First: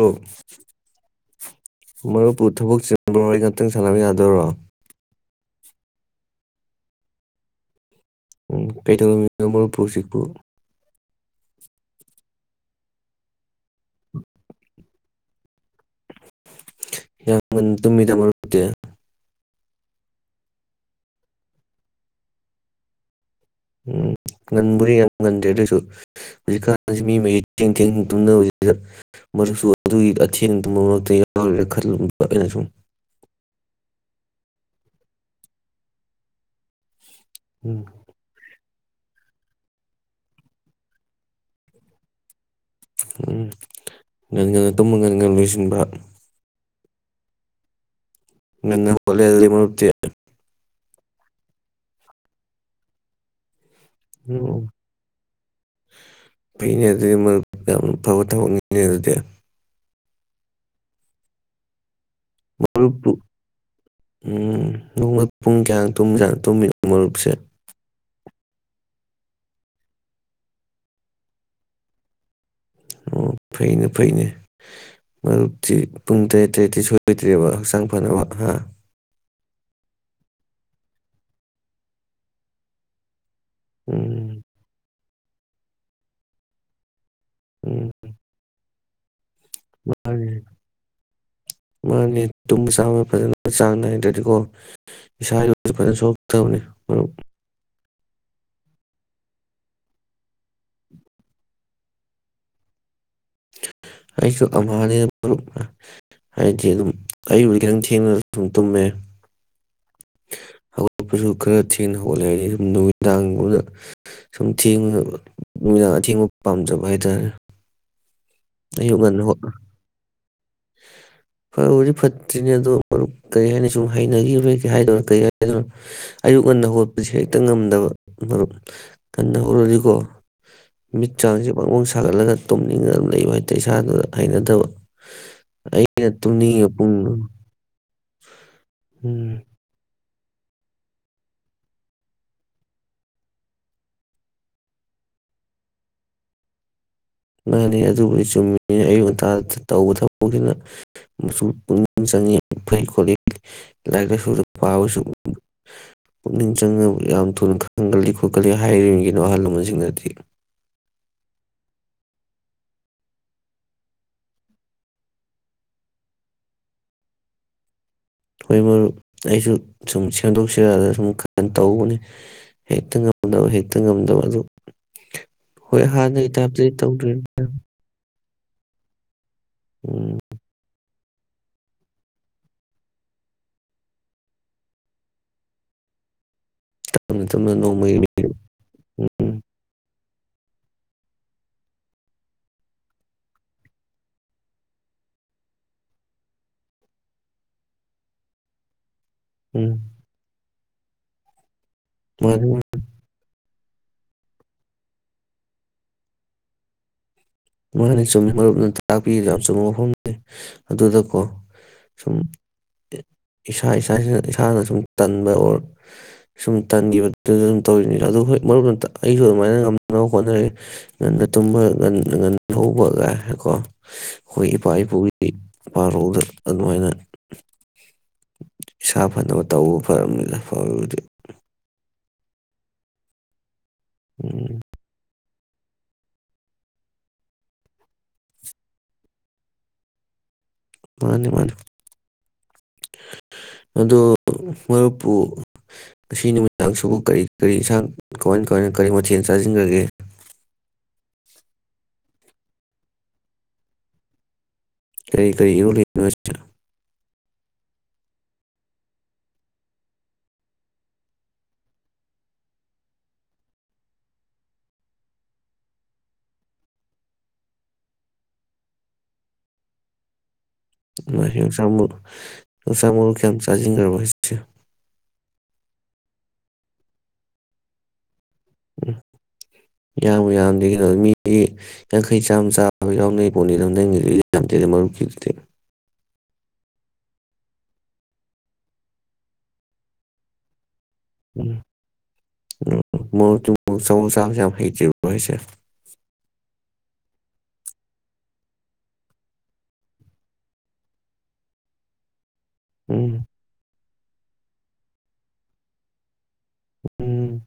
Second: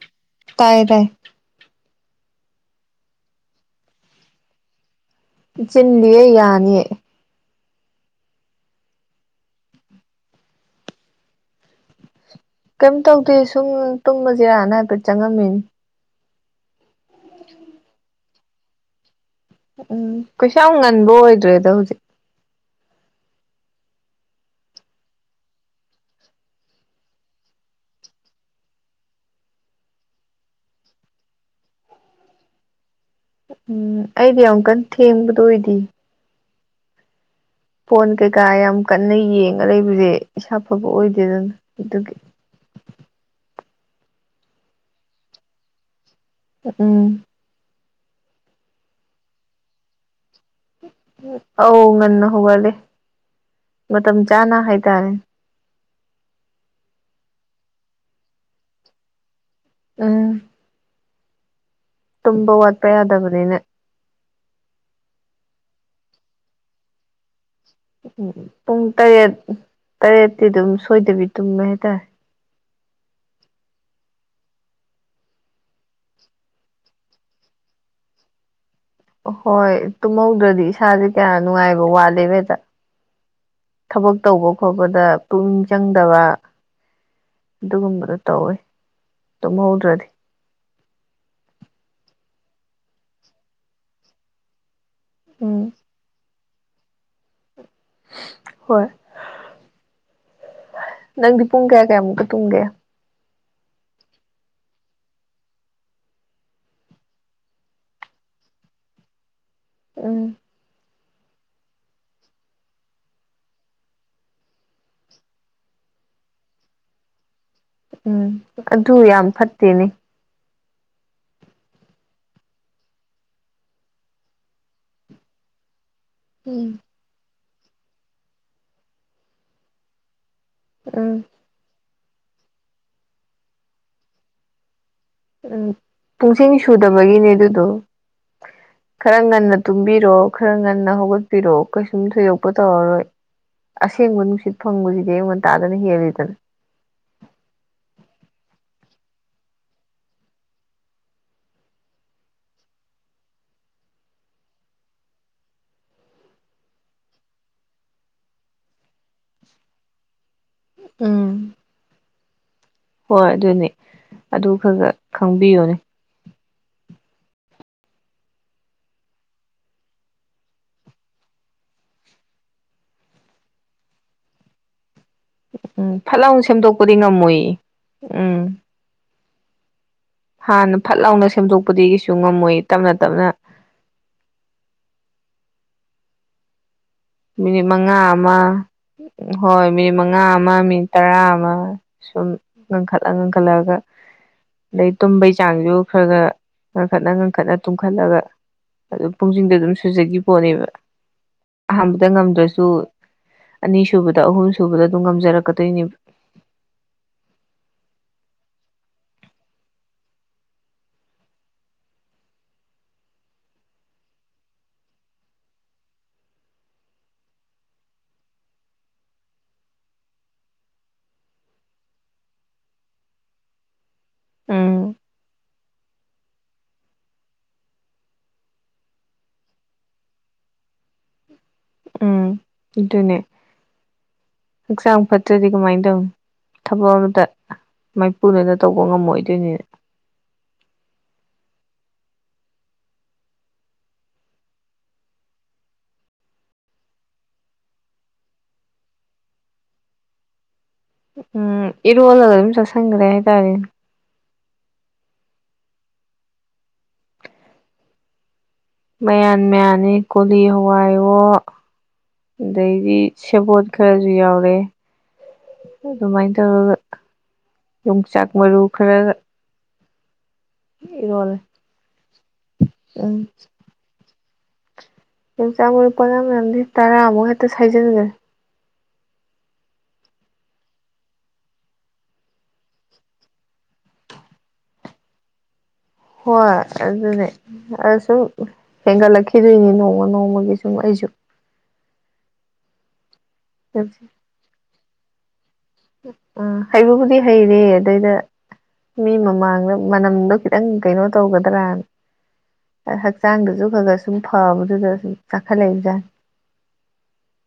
ꯑꯣ ꯇꯥꯏ ꯇꯥꯏ ꯃꯔꯨꯞꯄꯨ ꯊꯕꯛ ꯆꯤꯟꯕꯔꯣ [unintelligible] ꯉꯥꯛꯇꯪ ꯁꯥꯟꯅꯕ ꯌꯥꯗꯣꯔꯣ ꯆꯤꯟꯗꯤꯌꯦ ꯌꯥꯅꯤꯌꯦ ꯎꯝ [unintelligible] [unintelligible] ꯄꯨ ꯀꯩꯝ ꯇꯧꯗꯦ ꯁꯨꯝ ꯇꯨꯝꯕꯁꯤꯔꯅ ꯍꯥꯏꯐꯦꯠ ꯆꯪꯉꯝꯃꯤꯅꯤ ꯌꯥꯝ [unintelligible] ꯇꯨꯃꯤꯗ ꯃꯔꯨꯞꯇꯤ ꯎꯝ ꯀꯩꯁꯨꯌꯥꯝ ꯉꯟꯕ ꯑꯣꯏꯗ꯭ꯔꯦꯗ ꯍꯧꯖꯤꯛ ꯎꯝ ꯉꯟꯕꯨꯗꯤ ꯌꯥꯝ ꯉꯟꯗ꯭ꯔꯦ ꯑꯗꯨꯑꯣꯏꯁꯨ ꯍꯧꯖꯤꯛꯀꯥꯟꯁꯤ ꯃꯤ ꯃ ꯊꯦꯡ ꯊꯦꯡ ꯇꯨꯝꯅꯕꯥꯖꯤꯗ ꯃꯔꯨꯞꯁꯨ ꯑꯗꯨꯒꯤ ꯑꯊꯦꯡ ꯇꯨꯝꯕ ꯃꯔꯛꯇ ꯌꯥꯎꯔꯤꯔꯥ ꯈꯜꯂꯨꯕ ꯑꯩꯅ ꯁꯨꯝ ꯎꯝ ꯑꯩꯗꯤ [unintelligible] ꯊꯦꯡꯕꯗꯣ ꯑꯣꯏ [unintelligible] ꯎꯝ ꯐꯣꯟ ꯀꯩꯀꯥ ꯌꯥꯝ ꯀꯟꯅ ꯌꯦꯡꯉ ꯂꯩꯕꯁꯦ ꯏꯁꯥ ꯐꯕ ꯑꯣꯏꯗꯦꯗꯅ ꯑꯗꯨꯒꯤ ꯎꯝ ꯉꯟ ꯉꯟꯅ ꯇꯨꯝꯃ ꯉꯟꯉꯟ ꯂꯣꯏꯁꯤꯟꯕ ꯎꯝ ꯉꯟꯅ ꯍꯧꯒꯠꯂꯦ ꯃꯔꯨꯞꯇꯤ ꯑꯧ ꯉꯟꯅ ꯍꯧꯒꯠꯂꯦ ꯃꯇꯝ ꯆꯥꯅ ꯎꯝ ꯍꯥꯏꯇꯥꯔꯦ ꯐꯩꯅꯦ ꯑꯗꯨꯗꯤ ꯃꯔꯨꯝ ꯌꯥꯝ ꯐꯕ ꯊꯕꯛꯅꯤꯅꯦ ꯑꯗꯨꯗꯤ ꯎꯝ [unintelligible] [unintelligible] [unintelligible] ꯇꯨꯝꯕ ꯋꯥꯠꯄ ꯌꯥꯗꯕꯅꯤꯅ [unintelligible] ꯃꯔꯨꯞꯁꯦ ꯎꯝ ꯄꯨꯡ ꯇꯔꯦꯠ ꯇꯔꯦꯠꯇꯤ ꯑꯗꯨꯝ ꯁꯣꯏꯗꯕꯤ ꯇꯨꯝꯃꯦ ꯍꯥꯏꯇꯥꯔꯦ ꯑꯣ ꯐꯩꯅꯦ ꯐꯩꯅꯦ ꯃꯔꯨꯞꯇꯤ ꯄꯨꯡ ꯇꯔꯦꯠ ꯇꯔꯦꯠꯇꯤ ꯁꯣꯏꯗꯣꯏꯗ꯭ꯔꯦꯕ ꯍꯛꯆꯥꯡ ꯐꯅꯕ ꯍꯥ ꯍꯣꯏ ꯇꯨꯝꯍꯧꯗ꯭ꯔꯗꯤ ꯏꯁꯥꯁꯦ ꯀꯌꯥ ꯅꯨꯡꯉꯥꯏꯕ ꯋꯥꯠꯂꯦꯕ ꯍꯦꯛꯇ ꯊꯕꯛ ꯎꯝ ꯇꯧꯕ ꯈꯣꯠꯄꯗ ꯄꯨꯛꯅꯤꯡ ꯆꯪꯗꯕ ꯎꯝ ꯑꯗꯨꯒꯨꯝꯕꯗꯣ ꯇꯧꯋꯤ ꯇꯨꯝꯍꯧꯗ꯭ꯔꯗꯤ ꯃꯥꯅꯤ ꯃꯥꯅꯤ ꯇꯨꯝꯕ ꯆꯥꯕ ꯐꯖꯅ ꯆꯥꯡ ꯅꯥꯏꯗ꯭ꯔꯗꯤꯀꯣ ꯏꯁꯥꯥꯏ ꯎꯝ [unintelligible] ꯇꯕꯅꯤ ꯍꯣꯏ ꯅꯪꯗꯤ ꯄꯨꯡ ꯀꯌꯥ ꯀꯌꯥꯃꯨꯛꯀ ꯇꯨꯝꯒꯦ ꯑꯩꯁꯨ ꯑꯃꯍꯤꯅꯤꯗ ꯃꯔꯨꯞ ꯍꯥꯏꯗꯤ ꯑꯗꯨꯝ ꯑꯩꯕꯨ ꯈꯤꯇꯪ ꯊꯦꯡꯅ ꯑꯗꯨꯝ ꯇꯨꯝꯃꯦ ꯎꯝ ꯍꯧꯒꯠꯛꯄꯁꯨ ꯈꯔ ꯊꯦꯡꯅ ꯍꯧꯒꯠꯂꯦ ꯍꯥꯏꯗꯤ ꯁꯨꯝ ꯅꯨꯃꯤꯗꯥꯡꯒꯨꯝꯕꯗ ꯁꯨꯝ ꯊꯦꯡꯕ ꯅꯨꯃꯤꯗꯥꯡ ꯑꯊꯦꯡꯕ ꯄꯥꯝꯖꯕ ꯍꯥꯏꯇꯥꯔꯦ ꯎꯝ ꯑꯗꯨ ꯑꯌꯨꯛ ꯉꯟꯅ ꯌꯥꯝ ꯍꯧ ꯐꯠꯇꯦꯅꯦ ꯐꯕꯨꯗꯤ ꯐꯠꯇ꯭ꯔꯤꯅꯦ ꯑꯗꯣ ꯃꯔꯨꯞ ꯀꯩ ꯍꯥꯏꯅꯤ ꯁꯨꯝ ꯍꯥꯏꯅꯒꯤꯕꯩ ꯀꯩꯍꯥꯏꯗꯣꯏꯅꯣ ꯀꯩꯍꯥꯏꯗꯣꯅꯣ ꯑꯌꯨꯛ ꯉꯟꯅ ꯎꯝ ꯍꯧꯒꯠꯄꯁꯦ ꯍꯦꯛꯇ ꯉꯝꯗꯕ ꯃꯔꯨꯞ ꯉꯟꯅ ꯍꯧꯔꯗꯤꯀꯣ ꯃꯤꯠ ꯎꯝ ꯆꯥꯡꯁꯤ ꯕꯪꯕꯪꯁꯥ ꯊꯥꯒꯠꯂꯒ ꯇꯨꯝꯅꯤꯡꯉ ꯑꯝ ꯂꯩꯕ ꯍꯥꯏꯇꯥꯏ ꯏꯁꯥꯗꯨꯗ ꯍꯩꯅꯗꯕ ꯎꯝ ꯑꯩꯅ ꯄꯨꯡꯁꯤꯡ ꯇꯨꯝꯅꯤꯡꯉꯤꯕ ꯄꯨꯡꯗꯣ ꯁꯨꯗꯕꯒꯤꯅꯦ ꯑꯗꯨꯗꯣ ꯈꯔ ꯎꯝ ꯉꯟꯅ ꯇꯨꯝꯕꯤꯔꯣ ꯈꯔ ꯉꯟꯅ ꯍꯧꯒꯠꯄꯤꯔꯛꯑꯣ ꯀꯩꯁꯨꯝ ꯊꯣꯏꯗꯣꯛꯄ ꯇꯧꯔꯔꯣꯏ ꯑꯁꯦꯡꯕ ꯅꯨꯡꯁꯤꯠ ꯐꯪꯕꯁꯤꯗꯤ ꯑꯩꯉꯟꯇꯥꯗꯅ ꯍꯦꯜꯂꯤꯗꯅ ꯃꯥꯅꯤ ꯑꯗꯨꯕꯨꯗꯤ ꯆꯨꯝꯃꯤꯅꯤꯅ ꯑꯌꯨꯛ ꯉꯟꯇꯥ ꯇꯧꯕ ꯊꯕꯛꯁꯤꯅ ꯄꯨꯛꯅꯤꯡ ꯆꯪꯏꯤ ꯌꯥꯝ ꯐꯩ ꯈꯣꯠꯂꯤ ꯂꯥꯏꯔꯤꯛ ꯂꯥꯏꯁꯨꯗ ꯄꯥꯕꯁꯨ ꯄꯨꯛꯅꯤꯡ ꯆꯪꯅꯕ ꯌꯥꯝ ꯊꯨꯅ ꯈꯪꯒꯜꯂꯤ ꯈꯣꯠꯀꯜꯂꯤ ꯍꯥꯏꯔꯤꯕꯒꯤꯅꯣ ꯑꯍꯜ ꯂꯃꯟꯁꯤꯡꯅꯗꯤ ꯎꯝ ꯍꯣꯏ ꯑꯗꯨꯅꯤ ꯑꯗꯨ ꯈ ꯈ ꯈꯪꯕꯤꯌꯨꯅꯦ ꯍꯣꯏ ꯃꯔꯨꯞ ꯑꯩꯁꯨ ꯁꯨꯝ ꯁꯦꯝꯗꯣꯛ ꯁꯤꯔꯅ ꯁꯨꯝ ꯀ ꯇꯧꯕꯅꯤ ꯍꯦꯛꯇ ꯉꯝꯗꯕ ꯍꯦꯛꯇ ꯉꯝꯗꯕ ꯑꯗꯨ ꯍꯣꯏ ꯎꯝ ꯍꯥꯟꯅꯒꯤ ꯐꯠꯂꯥꯎ ꯇꯥꯏꯞꯇꯗꯤ ꯁꯦꯝꯗꯣꯛꯄꯗꯤ ꯇꯧꯗ꯭ꯔꯦ ꯉꯝꯃꯣꯏ ꯎꯝ ꯎꯝ ꯍꯥꯟꯅ ꯐꯠ ꯂꯥꯎꯅ ꯁꯦꯝꯗꯣꯛꯄꯗꯒꯤꯁꯨ ꯉꯝꯃꯣꯏ ꯇꯞꯅ ꯇꯞꯅ ꯇꯞꯅ ꯇꯞꯅ ꯃꯤꯅꯤꯠ ꯃꯉꯥ ꯅꯣꯡꯃꯒꯤ ꯑꯃ ꯎꯝ ꯍꯣꯏ ꯃꯤꯅꯤꯠ ꯃꯉꯥ ꯃꯉꯥ ꯑꯃ ꯃꯤꯅꯤꯠ ꯇꯔꯥ ꯑꯃ ꯁꯨꯝ ꯉꯟꯈꯠꯂ ꯉꯟꯈꯠꯂꯒ ꯑꯗꯩ ꯇꯨꯝꯕꯩ ꯆꯥꯡꯁꯨ ꯈꯔ ꯈꯔ ꯉꯟꯈꯠꯅ ꯉꯟꯈꯠꯅ ꯇꯨꯝꯈꯠꯂꯒ ꯑꯗꯨꯝ ꯄꯨꯡꯁꯤꯗꯨ ꯎꯝ ꯑꯗꯨꯝ ꯁꯨꯖꯒꯤ ꯄꯣꯠꯅꯦꯕ ꯑꯍꯥꯟꯕꯗ ꯃꯥꯅꯤ ꯉꯝꯗ꯭ꯔꯁꯨ ꯑꯅꯤꯁꯨꯕꯗ ꯑꯍꯨꯝ ꯁꯨꯕꯗ ꯑꯗꯨꯝ ꯉꯝꯖꯔꯛꯀꯗꯣꯏꯅꯦꯕ ꯃꯥꯅ ꯆꯨꯝꯃꯤ ꯃꯔꯨꯞꯅ ꯇꯥꯛꯄꯤꯔꯤꯗꯣ ꯌꯥꯝ ꯆꯨꯝꯕ ꯃꯐꯝꯅꯤ ꯑꯗꯨꯗꯀꯣ ꯁꯨꯝ ꯏꯁꯥ ꯏꯁꯥꯁꯤꯅ ꯏꯁꯥꯅ ꯁꯨꯝ ꯇꯟꯕ ꯑꯣꯔ ꯁꯨꯝ ꯇꯟꯈꯤꯕꯗꯨꯗ ꯑꯗꯨꯝ ꯇꯧꯔꯤꯅꯤ ꯑꯗꯨ ꯍꯣꯏ ꯃꯔꯨꯞꯅ ꯑꯩꯁꯨ ꯑꯗꯨꯃꯥꯏꯅ ꯉꯝꯅꯕ ꯍꯣꯠꯅꯔꯦ ꯉꯟꯅ ꯇꯨꯝꯕ ꯉꯟꯅ ꯉꯟꯅ ꯂꯧꯕꯒ ꯀꯣ ꯑꯩꯈꯣꯏ ꯏꯄꯥ ꯎꯝ ꯏꯄꯨꯒꯤ ꯏ ꯄꯔꯣꯗ ꯑꯗꯨꯃꯥꯏꯅ ꯏꯁꯥ ꯐꯅꯕ ꯇꯧꯕ ꯐꯔꯝꯅꯤꯅ ꯐꯗꯤ ꯗꯨꯅꯦ ꯎꯝ ꯑꯦꯛꯖꯥꯝ ꯐꯠ ꯅꯠꯇ꯭ꯔꯗꯤ ꯀꯃꯥꯏꯅ ꯇꯧ ꯊꯕꯛ ꯑꯃꯇ ꯃꯥꯏꯄꯨꯅꯅ ꯇꯧꯕ ꯉꯝꯃꯣꯏꯗꯣꯏꯅꯤꯅ ꯃꯥꯅꯤ ꯃꯥꯅꯤ ꯑꯗꯣ ꯃꯔꯨꯞꯄꯨ ꯉꯁꯤ ꯅꯨꯃꯤꯗꯥꯡꯁꯤꯕꯨ ꯀꯔꯤ ꯀꯔꯤ ꯏꯟꯁꯥꯡ ꯀꯃꯥꯏ ꯀꯃꯥꯏꯅ ꯀꯔꯤ ꯃꯊꯦꯜ ꯆꯥꯁꯤꯟꯈ꯭ꯔꯒꯦ ꯎꯝ ꯏꯔꯣꯜꯂꯒ ꯑꯗꯨꯝ ꯆꯥꯁꯤꯟꯈ꯭ꯔꯦ ꯍꯥꯏꯇꯥꯔꯦ ꯀꯔꯤ ꯀꯔꯤ ꯏꯔꯣꯜꯂꯤꯅꯣ ꯍꯥꯢꯁꯦ ꯃꯌꯥꯟ ꯃꯌꯥꯟꯅꯤ ꯀꯣꯂꯤ ꯍꯋꯥꯏꯔꯣ ꯑꯗꯩꯗꯤ ꯁꯦꯕꯣꯠ ꯈꯔꯁꯨ ꯌꯥꯎꯔꯦ ꯑꯗꯨꯃꯥꯏꯅ ꯇꯧꯔꯒ ꯌꯣꯡꯆꯥꯛ ꯃꯔꯨ ꯈꯔꯑ ꯏꯃꯩ ꯌꯣꯡꯆꯥꯛ ꯃꯔꯨ ꯌꯣꯡꯆꯥꯛ ꯃꯔꯨ ꯎꯝ ꯀꯌꯥꯝ ꯆꯥꯖꯤꯟꯈ꯭ꯔꯕ [unintelligible] ꯌꯣꯡꯆꯥꯛ ꯃꯔꯨꯄꯥꯉ ꯃꯝꯗꯤ ꯇꯔꯥꯃꯨꯛ ꯍꯦꯛꯇ ꯁꯖꯤꯟꯒꯅꯤ ꯎꯝ ꯌꯥꯝꯃꯨ ꯌꯥꯝꯗꯦ ꯀꯩꯅꯣ ꯃꯤꯗꯤ ꯌꯥꯡꯈꯩ ꯆꯥꯝꯃ ꯆꯥꯕ ꯌꯥꯎꯅꯩ ꯄꯣꯅꯤꯗ ꯅꯪꯒꯤꯗꯤ ꯌꯥꯝꯗꯦꯗ ꯃꯔꯨꯞꯀꯤꯗꯨꯗꯤ ꯍꯣꯏ ꯑꯗꯨꯅꯦ ꯑꯁꯨꯝ ꯍꯦꯟꯒꯠꯂꯛꯈꯤꯗꯣꯏꯅꯤ ꯅꯣꯡꯃ ꯅꯣꯡꯃꯒꯤꯁꯨ ꯁꯨꯡ ꯑꯩꯁꯨ [unintelligible] [unintelligible] [unintelligible] ꯑꯥ ꯍꯩꯕꯕꯨꯗꯤ ꯍꯩꯔꯦ ꯑꯗꯨꯗꯩꯗ ꯃꯤ ꯃꯃꯥꯡꯗ ꯃꯅꯝꯗꯣ ꯈꯤꯇꯪ ꯀꯩꯅꯣ ꯇꯧꯒꯗ꯭ꯔꯥꯅ ꯎꯝ ꯍꯛꯆꯥꯡꯗꯨꯁꯨ ꯈꯒꯔ ꯁꯨꯝ ꯐꯕꯗꯨꯗ ꯁꯨꯝ ꯆꯥꯈꯠꯂꯛꯏꯖ ꯎꯝ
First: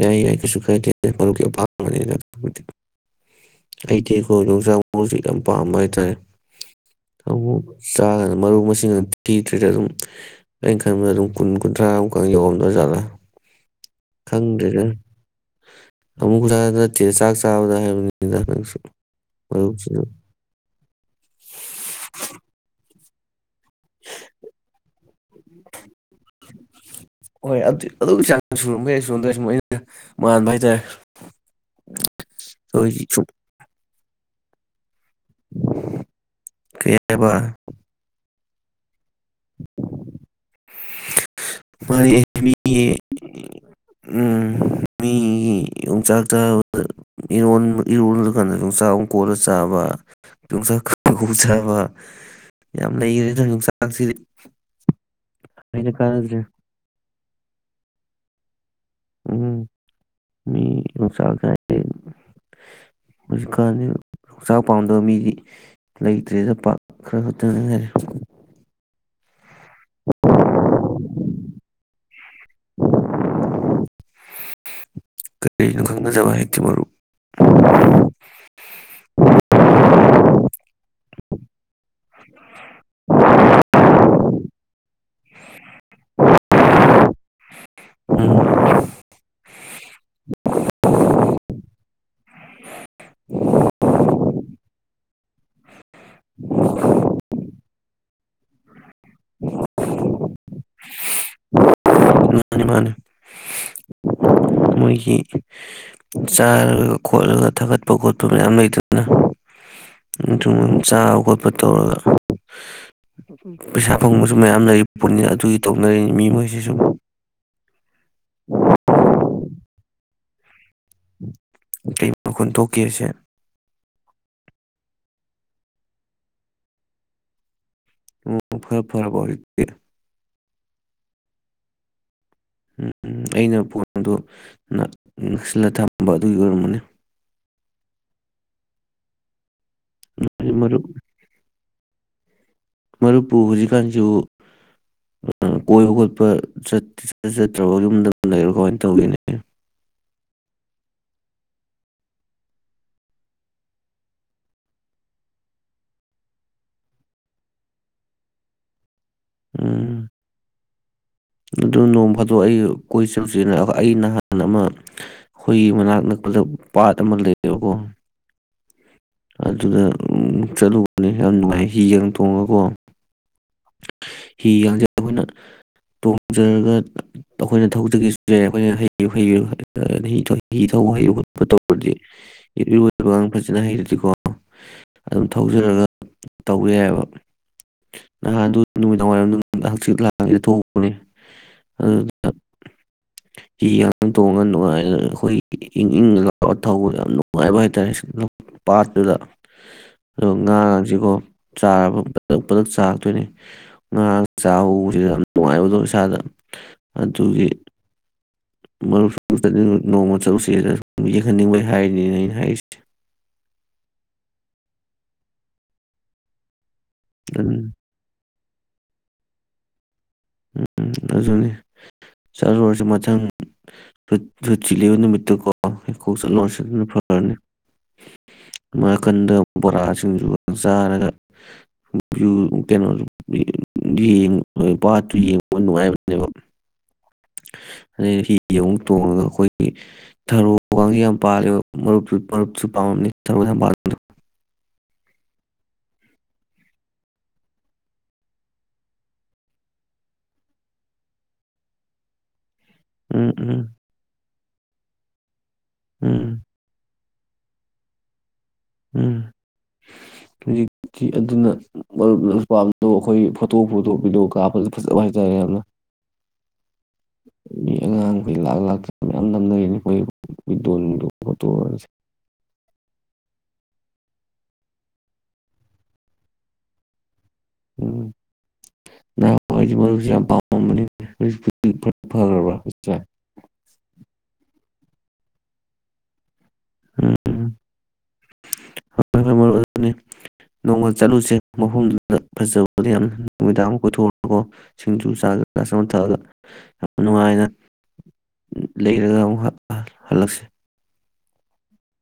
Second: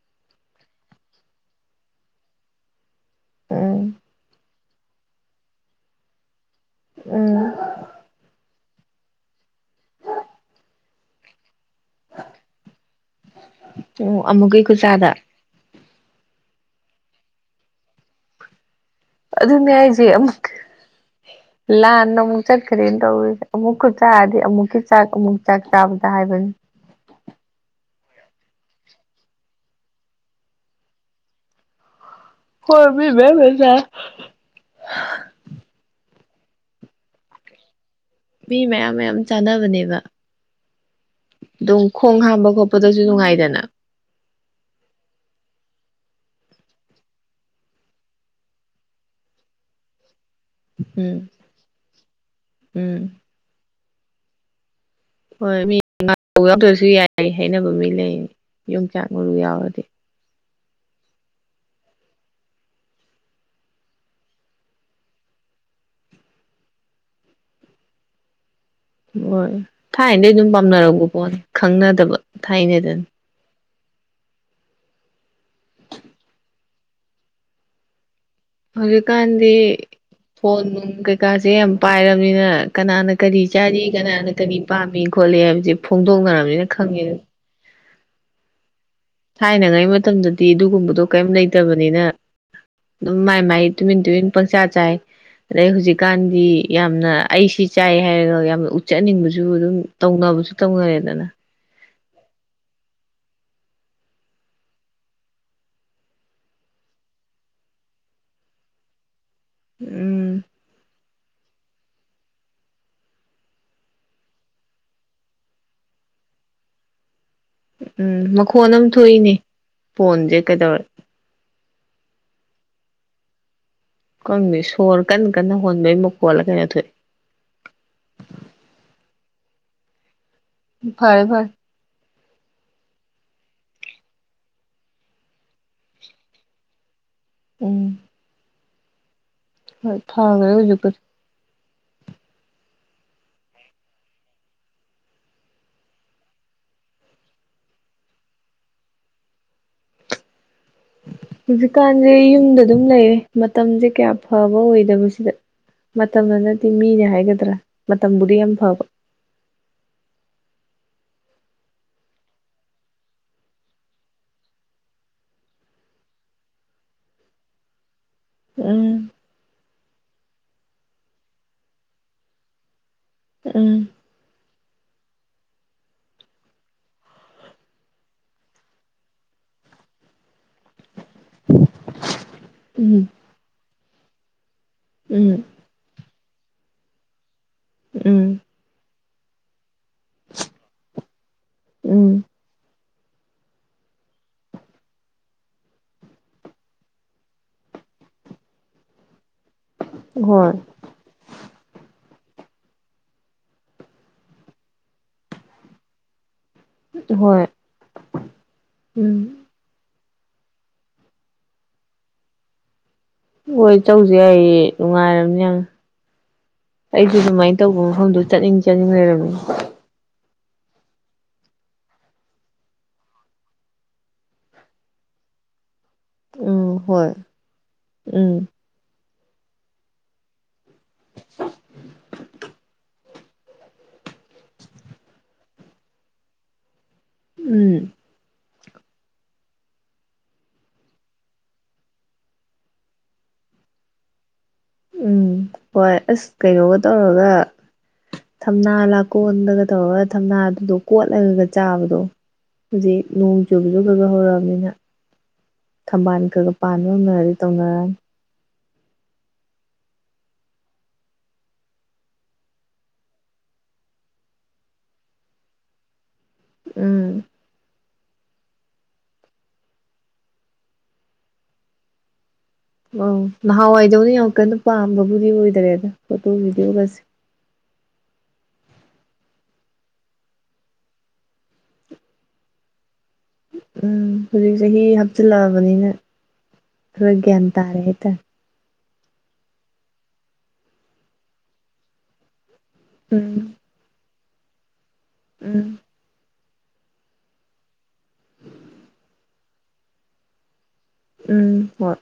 ꯌꯥꯏ ꯌꯥꯏ ꯀꯩꯁꯨ ꯀꯥꯏꯗꯦ ꯃꯔꯨꯞꯀꯤ ꯑꯄꯥꯝꯕꯅꯤ ꯑꯗꯨꯕꯨꯗꯤ ꯎꯝ ꯑꯩꯗꯤ ꯀꯣ ꯌꯣꯡꯆꯥꯛ ꯃꯖꯤ ꯌꯥꯝ ꯄꯥꯝꯕ ꯍꯥꯏꯇꯥꯔꯦ ꯎꯝ [unintelligible] ꯊꯤꯗ꯭ꯔꯤ ꯑꯗꯨꯝ ꯑꯩꯅ ꯈ ꯑꯗꯨꯝ ꯀꯨ ꯀꯨꯟꯊ꯭ꯔꯥ ꯑꯃꯨꯛꯀꯪ ꯌꯧꯝꯗ꯭ꯔꯖꯥꯠꯂꯥ ꯎꯝ ꯑꯃꯨꯛꯀꯤ ꯈꯪꯗ꯭ꯔꯤꯗ ꯈꯨꯠꯆꯥꯗ ꯑꯃꯨꯛꯊ ꯆꯦ ꯆꯥꯛ ꯆꯥꯕꯗ ꯍꯥꯏꯕꯅꯤ ꯏꯗꯪꯁꯨ ꯑꯗꯨ ꯑꯗꯨ ꯃ ꯍꯥꯏꯏꯖ ꯑꯃꯨꯛ ꯂꯍꯥꯟꯅ ꯑꯃꯨꯛ ꯆꯠꯀꯔꯤ ꯇꯧꯋ ꯑꯃꯨꯛ ꯆꯗꯤ ꯑꯃꯨꯛ ꯆꯥꯛ ꯑꯃꯨꯛ ꯆꯥꯛꯕꯒꯤ [unintelligible] ꯍꯣꯏ ꯑꯗꯨ ꯑꯗꯨꯒꯤ ꯆꯥꯡ ꯁꯨꯔꯝ ꯃꯈꯩ ꯁꯨꯔꯣꯟꯗ꯭ꯔ ꯁꯨꯝ ꯑꯩꯅ ꯃꯥꯟꯕ ꯍꯥꯏꯇꯥꯔꯦ ꯍꯣꯏ ꯃꯤ ꯑꯩꯈꯣꯏꯒꯤ ꯁꯨꯝ ꯃ ꯃꯁ ꯍꯥꯥ ꯀꯔꯤꯕ ꯃꯤ ꯃꯌꯥꯝ ꯃꯌꯥꯝ ꯆꯥꯅꯕꯅꯦꯕ ꯑꯗꯨꯝ ꯈꯣꯡ ꯃꯥꯗꯤ ꯍꯥꯝꯕ ꯃꯤꯒꯤ ꯈꯣꯠꯄꯗꯁꯨ ꯅꯨꯡꯉꯥꯏꯗꯅ ꯃꯤꯒꯤ ꯌꯣꯡꯆꯥꯛꯥꯕꯗꯔ ꯏꯔꯣꯜꯂꯀꯥꯟꯗ ꯌꯣꯡꯆꯥꯛ ꯏꯪꯀꯣꯜꯂ ꯆꯥꯕ ꯎꯝ ꯌꯣꯡꯆꯥꯛꯄꯣꯡ ꯆꯥꯕ ꯌꯥꯝ ꯎꯝ ꯂꯩꯈꯔꯦ ꯅꯪ ꯌꯣꯡꯆꯥꯛ ꯅꯪꯁꯤꯔꯤ ꯍꯣꯏ ꯃꯤ ꯌꯥꯎꯗ꯭ꯔꯁꯨ ꯌꯥꯏ ꯍꯥꯏꯅꯕ ꯃꯤ ꯂꯩꯅꯤ ꯌꯣꯡꯆꯥꯛ ꯃꯔꯨ ꯎꯝ ꯌꯥꯎꯔꯗꯤ ꯃꯤ [unintelligible] ꯍꯧꯖꯤꯛꯀꯥꯟꯗꯤ ꯍꯆꯥꯛ ꯄꯥꯝꯗꯕ ꯃꯤꯗꯤ ꯂꯩꯇ꯭ꯔꯦ ꯆꯠꯄ ꯈꯔ ꯈꯛꯇꯅꯤ ꯍꯥꯏꯦ ꯍꯣꯏ ꯊꯥꯏꯅꯗꯩ ꯑꯗꯨꯝ ꯄꯥꯝꯅꯔꯛꯄ ꯄꯣꯠꯅꯤ ꯈꯪꯅꯗꯕ ꯊꯥꯏꯅꯗꯅ ꯀꯔꯤꯅꯣ ꯈꯪꯅꯗꯕ ꯍꯥꯏꯇꯤ ꯃꯔꯨꯞ ꯍꯧꯖꯤꯛꯀꯥꯟꯗꯤ ꯐꯣꯟ ꯅꯨꯡ ꯀꯩꯀꯥꯁꯦ ꯌꯥꯝ ꯄꯥꯏꯔꯕꯅꯤꯅ ꯀꯅꯥꯅ ꯀꯔꯤ ꯆꯥꯔꯤ ꯀꯅꯥꯅ ꯀꯔꯤ ꯄꯥꯝꯃꯤ ꯈꯣꯠꯂꯤ ꯍꯥꯏꯕꯕꯁꯤ ꯐꯣꯡꯗꯣꯛꯅꯔꯛꯄ ꯅꯤꯅ ꯈꯪꯑꯦ ꯎꯝ ꯊꯥꯏꯅꯉꯩ ꯃꯇꯝꯗꯗꯤ ꯑꯗꯨꯒꯨꯝꯕꯗꯣ ꯀꯔꯤꯝ ꯂꯩꯇꯕꯅꯤꯅ ꯑꯗꯨꯝ ꯃꯥꯏ ꯃꯥꯏ ꯇꯨꯃꯤꯟ ꯇꯨꯃꯤꯟ ꯄꯪꯆꯥ ꯆꯥꯏ ꯑꯗꯩ ꯍꯧꯖꯤꯛ ꯀꯥꯟꯗꯤ ꯌꯥꯝꯅ ꯑꯩꯁꯤ ꯆꯥꯏ ꯍꯥꯏꯔꯒ ꯌꯥꯝꯅ ꯎꯠꯆꯅꯤꯡꯕꯁꯨ ꯑꯗꯨꯝ ꯇꯧꯅꯕꯁꯨ ꯇꯧꯅꯔꯦꯗꯅ ꯃꯥꯅꯤ ꯃꯥꯅꯤ ꯃꯣꯏꯒꯤ ꯆꯥꯔꯒ ꯈꯣꯠꯂꯒ ꯊꯥꯒꯠꯄ ꯈꯣꯠꯄ ꯃꯌꯥꯝ ꯂꯩꯗꯅ ꯎꯝ ꯆꯥꯕ ꯈꯣꯠ [inaudible] ꯇꯧꯔꯒ ꯄꯩꯁꯥ ꯐꯪꯕꯁꯨ ꯃꯌꯥꯝ ꯂꯩ ꯄꯨꯣꯠꯅꯤ ꯑꯗꯨꯒꯤ ꯇꯧꯅꯔꯤꯅꯤ ꯃꯤ ꯃꯣꯏꯁꯤ ꯁꯨ ꯎꯝ ꯃꯈꯣꯟ ꯑꯃ ꯊꯣꯛꯏꯅꯦ ꯐꯣꯟꯁꯦ ꯀꯩꯗꯧꯔꯦ ꯀꯩ ꯃꯈꯣꯟ ꯊꯣꯛꯀꯦ ꯍꯥꯌꯁꯦ ꯈꯪꯗꯦ ꯁꯣꯔ ꯀꯟꯅ ꯀꯟꯅ ꯍꯣꯟꯕꯩꯨ ꯃꯈꯣꯜ ꯀꯩꯅꯣ ꯊꯣꯛꯏ ꯎꯝ ꯈꯔ ꯐꯔꯕꯣ ꯍꯧꯖꯤꯛꯇꯤ ꯐꯔꯦ ꯐꯔꯦ ꯑꯩꯅ ꯐꯣꯟ ꯑꯗꯨ ꯅꯛꯁꯤꯜꯂ ꯊꯝꯕ ꯑꯗꯨꯒꯤ ꯑꯣꯏꯔꯝꯒꯅꯤ ꯎꯝ ꯃꯔꯨꯞ [unintelligible] ꯃꯔꯨꯞꯄꯨ ꯍꯧꯖꯤꯛꯀꯥꯟꯁꯤꯕꯨ ꯀꯣꯏꯕ ꯈꯣꯠꯄ ꯆꯠꯇ꯭ꯔꯕꯣ [unintelligible] ꯂꯩꯔꯣ ꯀꯃꯥꯏꯅ ꯇꯧꯒꯅꯦ ꯍꯧꯖꯤꯛꯀꯥꯟꯁꯦ ꯌꯨꯝꯗ ꯑꯗꯨꯝ ꯂꯩꯔꯦ ꯃꯇꯝꯁꯦ ꯀꯌꯥ ꯐꯕ ꯑꯣꯏꯗꯕꯁꯤꯗ ꯃꯇꯝꯅ ꯅꯠꯇꯦ ꯃꯤꯅꯦ ꯍꯥꯏꯒꯗ꯭ꯔꯥ ꯃꯇꯝꯕꯨꯗꯤ ꯌꯥꯝ ꯐꯕ ꯎꯝ ꯑꯗꯨ ꯅꯣꯡ ꯐꯥꯗꯣꯛ ꯑꯩ ꯀꯣꯏ ꯆꯠꯂꯨꯁꯤꯔꯕ ꯑꯩ ꯅꯍꯥꯟ ꯑꯃ ꯍꯣꯏ ꯃꯅꯥꯛ ꯅꯛꯄꯗ ꯄꯥꯠ ꯑꯃ ꯂꯩꯌꯦꯕꯀꯣ ꯎꯝ ꯑꯗꯨꯗ ꯆꯠꯂꯨꯕꯅꯤ ꯌꯥꯝ ꯅꯨꯡꯉꯥꯏ ꯍꯤꯒ ꯇꯣꯡꯉꯀꯣ ꯎꯝ ꯍꯤ ꯒꯥꯡꯖꯦ ꯑꯩꯈꯣꯏꯅ ꯇꯣꯡꯖꯔꯒ ꯑꯩꯈꯣꯏꯅ ꯊꯧꯖꯒꯦꯁꯨ ꯌꯥ ꯑꯩꯈꯣꯏꯅ ꯍꯩ ꯍꯩ ꯍꯤ [unintelligible] ꯊꯧꯕ ꯍꯩꯨ ꯈꯣꯠꯄ ꯇꯧꯔꯗꯤ ꯎꯝ [unintelligible] ꯑꯗꯨꯀꯣ ꯑꯗꯨꯝ ꯎꯝ ꯊꯧꯖꯔꯒ ꯇꯧꯕ ꯌꯥꯏꯑꯕ ꯎꯝ ꯅꯍꯥꯟꯗꯨ ꯅꯨꯃꯤꯗꯥꯡ ꯋꯥꯏꯔꯝ ꯍꯛꯆꯤꯠ ꯂꯥꯡꯒꯦ ꯊꯣꯛꯎꯕꯅꯦ ꯎꯝ ꯑꯗꯨꯅ ꯍꯤ ꯇꯣꯡꯉꯒ ꯅꯨꯡꯉꯥꯏ ꯑꯩꯈꯣꯏꯒꯤ ꯏꯪ ꯏꯪ ꯂꯥꯎꯔꯒ ꯊꯧꯕ ꯌꯥꯝ ꯅꯨꯡꯉꯥꯏꯕ ꯍꯥꯏꯇꯥꯔꯦ ꯄꯥꯠꯇꯨꯗ ꯑꯗ ꯍꯣꯏ ꯉꯥꯒꯁꯤꯀꯣ ꯆꯥꯔꯕ ꯄꯨꯜꯂꯞ ꯆꯥ ꯉꯥ ꯆꯥꯕ ꯎꯕꯁꯦ ꯀꯣ ꯌꯥꯝ ꯅꯨꯡꯉꯥꯏꯕꯗꯣ ꯏꯁꯥꯗ ꯍꯣꯏ ꯑꯗꯨꯒꯤ ꯃꯔꯨꯞ ꯎꯝ [unintelligible] ꯅꯣꯡꯃ ꯆꯠꯂꯨꯁꯦꯗ ꯌꯦꯡꯍꯟꯅꯤꯡꯕꯩ ꯍꯥꯏꯔꯤꯅꯤꯅ ꯑꯩꯅ ꯍꯥꯏꯔꯤꯁꯦ ꯍꯣꯏ ꯆꯠꯂꯨꯁꯦ ꯌꯥꯏꯌꯦ ꯅꯨꯡꯉꯥꯏꯔꯕꯅꯦ ꯑꯩꯁꯨ ꯑꯗꯨꯃꯥꯏꯅ ꯎꯝ ꯇꯧꯕ ꯃꯐꯝꯗꯣ ꯆꯠꯅꯤꯡ ꯆꯠꯅꯤꯡ ꯂꯩꯔꯝꯃꯤꯅꯤ ꯎꯝ ꯑꯗꯨꯅꯤ ꯆꯠꯂꯨꯔꯁꯤ ꯃꯊꯪ ꯁꯨꯇꯤ ꯂꯩꯕ ꯅꯨꯃꯤꯠꯇ ꯀꯣ ꯀꯣꯛ ꯆꯠꯂꯨꯔꯁꯤ ꯎꯝ ꯑꯗꯨꯅ ꯍꯣꯏ ꯐꯔꯅꯤ ꯎꯝ ꯃ [unintelligible] ꯗꯀ ꯕꯣꯔꯥ ꯁꯤꯡꯁꯨ ꯆꯥꯔꯒ ꯀꯩꯅꯣꯁꯨ ꯌꯦ ꯄꯥꯠꯇꯨ ꯌꯦꯡꯕ ꯅꯨꯡꯉꯥꯏꯕꯅꯦꯕ ꯎꯝ ꯌꯦꯎꯨꯛ ꯇꯣꯡꯉꯒ ꯑꯩꯈꯣꯏꯒꯤ ꯊꯔꯣꯒꯁꯤ ꯌꯥꯝ ꯄꯥꯜꯂꯦ ꯃꯔꯨꯞꯇ ꯃꯔꯨꯞꯁꯨ ꯄꯥꯝꯃꯝꯅꯤ ꯊꯔꯣ ꯌꯥꯝꯥꯜꯂꯤꯗ ꯎꯝ ꯍꯣꯏ ꯑꯁ ꯀꯩꯅꯣꯒ ꯇꯧꯔꯒ ꯊꯝꯅꯥ ꯂꯥꯀꯣꯟꯗꯒ ꯇꯧꯔꯒ ꯊꯝꯅꯥꯗꯨꯗꯣ ꯀꯣꯠꯂꯒꯒ ꯆꯥꯕꯗꯣ ꯍꯧꯖꯤꯛ ꯎꯝ ꯅꯣꯡ ꯎꯝ ꯆꯨꯕꯁꯨꯒꯖ ꯍꯧꯔꯛꯑꯒ ꯑꯗꯨꯟ ꯊꯝꯕꯥꯟ ꯎꯝ ꯈꯔꯥ ꯈꯔꯥ ꯄꯟ [unintelligible] ꯇꯧꯅꯔꯛꯅꯤ ꯎꯝ ꯍꯧꯖꯤꯛꯇꯤ ꯑꯗꯨꯅ ꯃꯔꯨꯞꯅ [unintelligible] ꯄꯥꯝꯗꯣ ꯑꯩꯈꯣꯏ ꯐꯣꯇꯣ ꯐꯨꯇꯣ ꯚꯤꯗꯤꯑꯣ ꯀꯥꯞꯄ ꯐꯖꯕ ꯍꯥꯏꯇꯥꯔꯦ ꯌꯥꯝꯅ ꯎꯝ ꯑꯩ ꯑꯉꯥꯡꯈꯩ ꯂꯥꯛ ꯂꯥꯛꯇꯅ ꯃꯌꯥꯝ ꯂꯝꯅꯔꯤꯅꯤ ꯑꯩꯈꯣꯏ ꯚꯗꯤꯑꯣ ꯅꯨꯡꯗꯣ ꯐꯣꯇꯣ ꯑꯣꯏꯔꯁꯦ ꯑ ꯅꯍꯥꯟꯋꯥꯏꯗꯧꯅ ꯌꯥꯝ ꯀꯟꯅ ꯄꯥꯝꯕꯕꯨꯗꯤ ꯑꯣꯏꯗ꯭ꯔꯦꯗ ꯐꯣꯇꯣ ꯚꯤꯗꯤꯑꯣꯒꯁꯦ ꯎꯝ ꯅꯍ [unintelligible] ꯑꯩꯗꯤ ꯃꯔꯨꯞꯁ ꯌꯥꯝ ꯄꯥꯝꯃꯝꯕꯅꯤ ꯍꯧ ꯐꯈ꯭ꯔꯕ ꯎꯝ ꯍꯨꯖꯤ ꯆꯍꯤ ꯍꯥꯞ ꯆ ꯂꯕꯅꯤꯅ ꯈꯔꯥ ꯒꯌ꯭ꯥꯟ ꯎꯝ ꯇꯥꯔꯦ ꯍꯥꯏ ꯇꯥꯔꯦ [unintelligible] ꯅꯣꯡꯃ ꯆꯠꯂꯨꯁꯦ ꯃꯐꯝꯗꯨꯗ ꯐꯖꯕ [unintelligible] ꯌꯥꯝ ꯎꯝ ꯅꯨꯃꯤꯗꯥ ꯑꯃ ꯀꯣꯏꯊꯣ ꯑꯣꯣ ꯁꯤꯡꯖꯨ ꯆꯥꯒ [unintelligible] ꯎꯝ ꯆꯁ ꯑꯃ ꯊꯛꯑꯒ ꯌꯥꯝ ꯅꯨꯡꯉꯥꯏꯅ [unintelligible] ꯂꯩꯔꯒ ꯑꯃꯨꯛ ꯍꯜꯂꯛꯁꯤ ꯎꯝ ꯍꯣꯏ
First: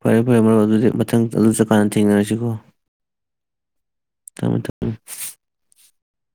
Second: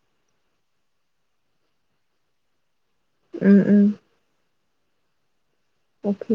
ꯐꯔꯦ ꯐꯔꯦ ꯃꯔꯨꯞ ꯑꯗꯨꯗꯤ ꯃꯊꯪ ꯑꯗꯨ ꯆꯠꯀꯥꯟꯗ ꯊꯦꯡꯅꯔꯁꯤꯀꯣ ꯎꯝ ꯎꯝ ꯊꯃꯦ ꯊ ꯑꯣꯈꯦ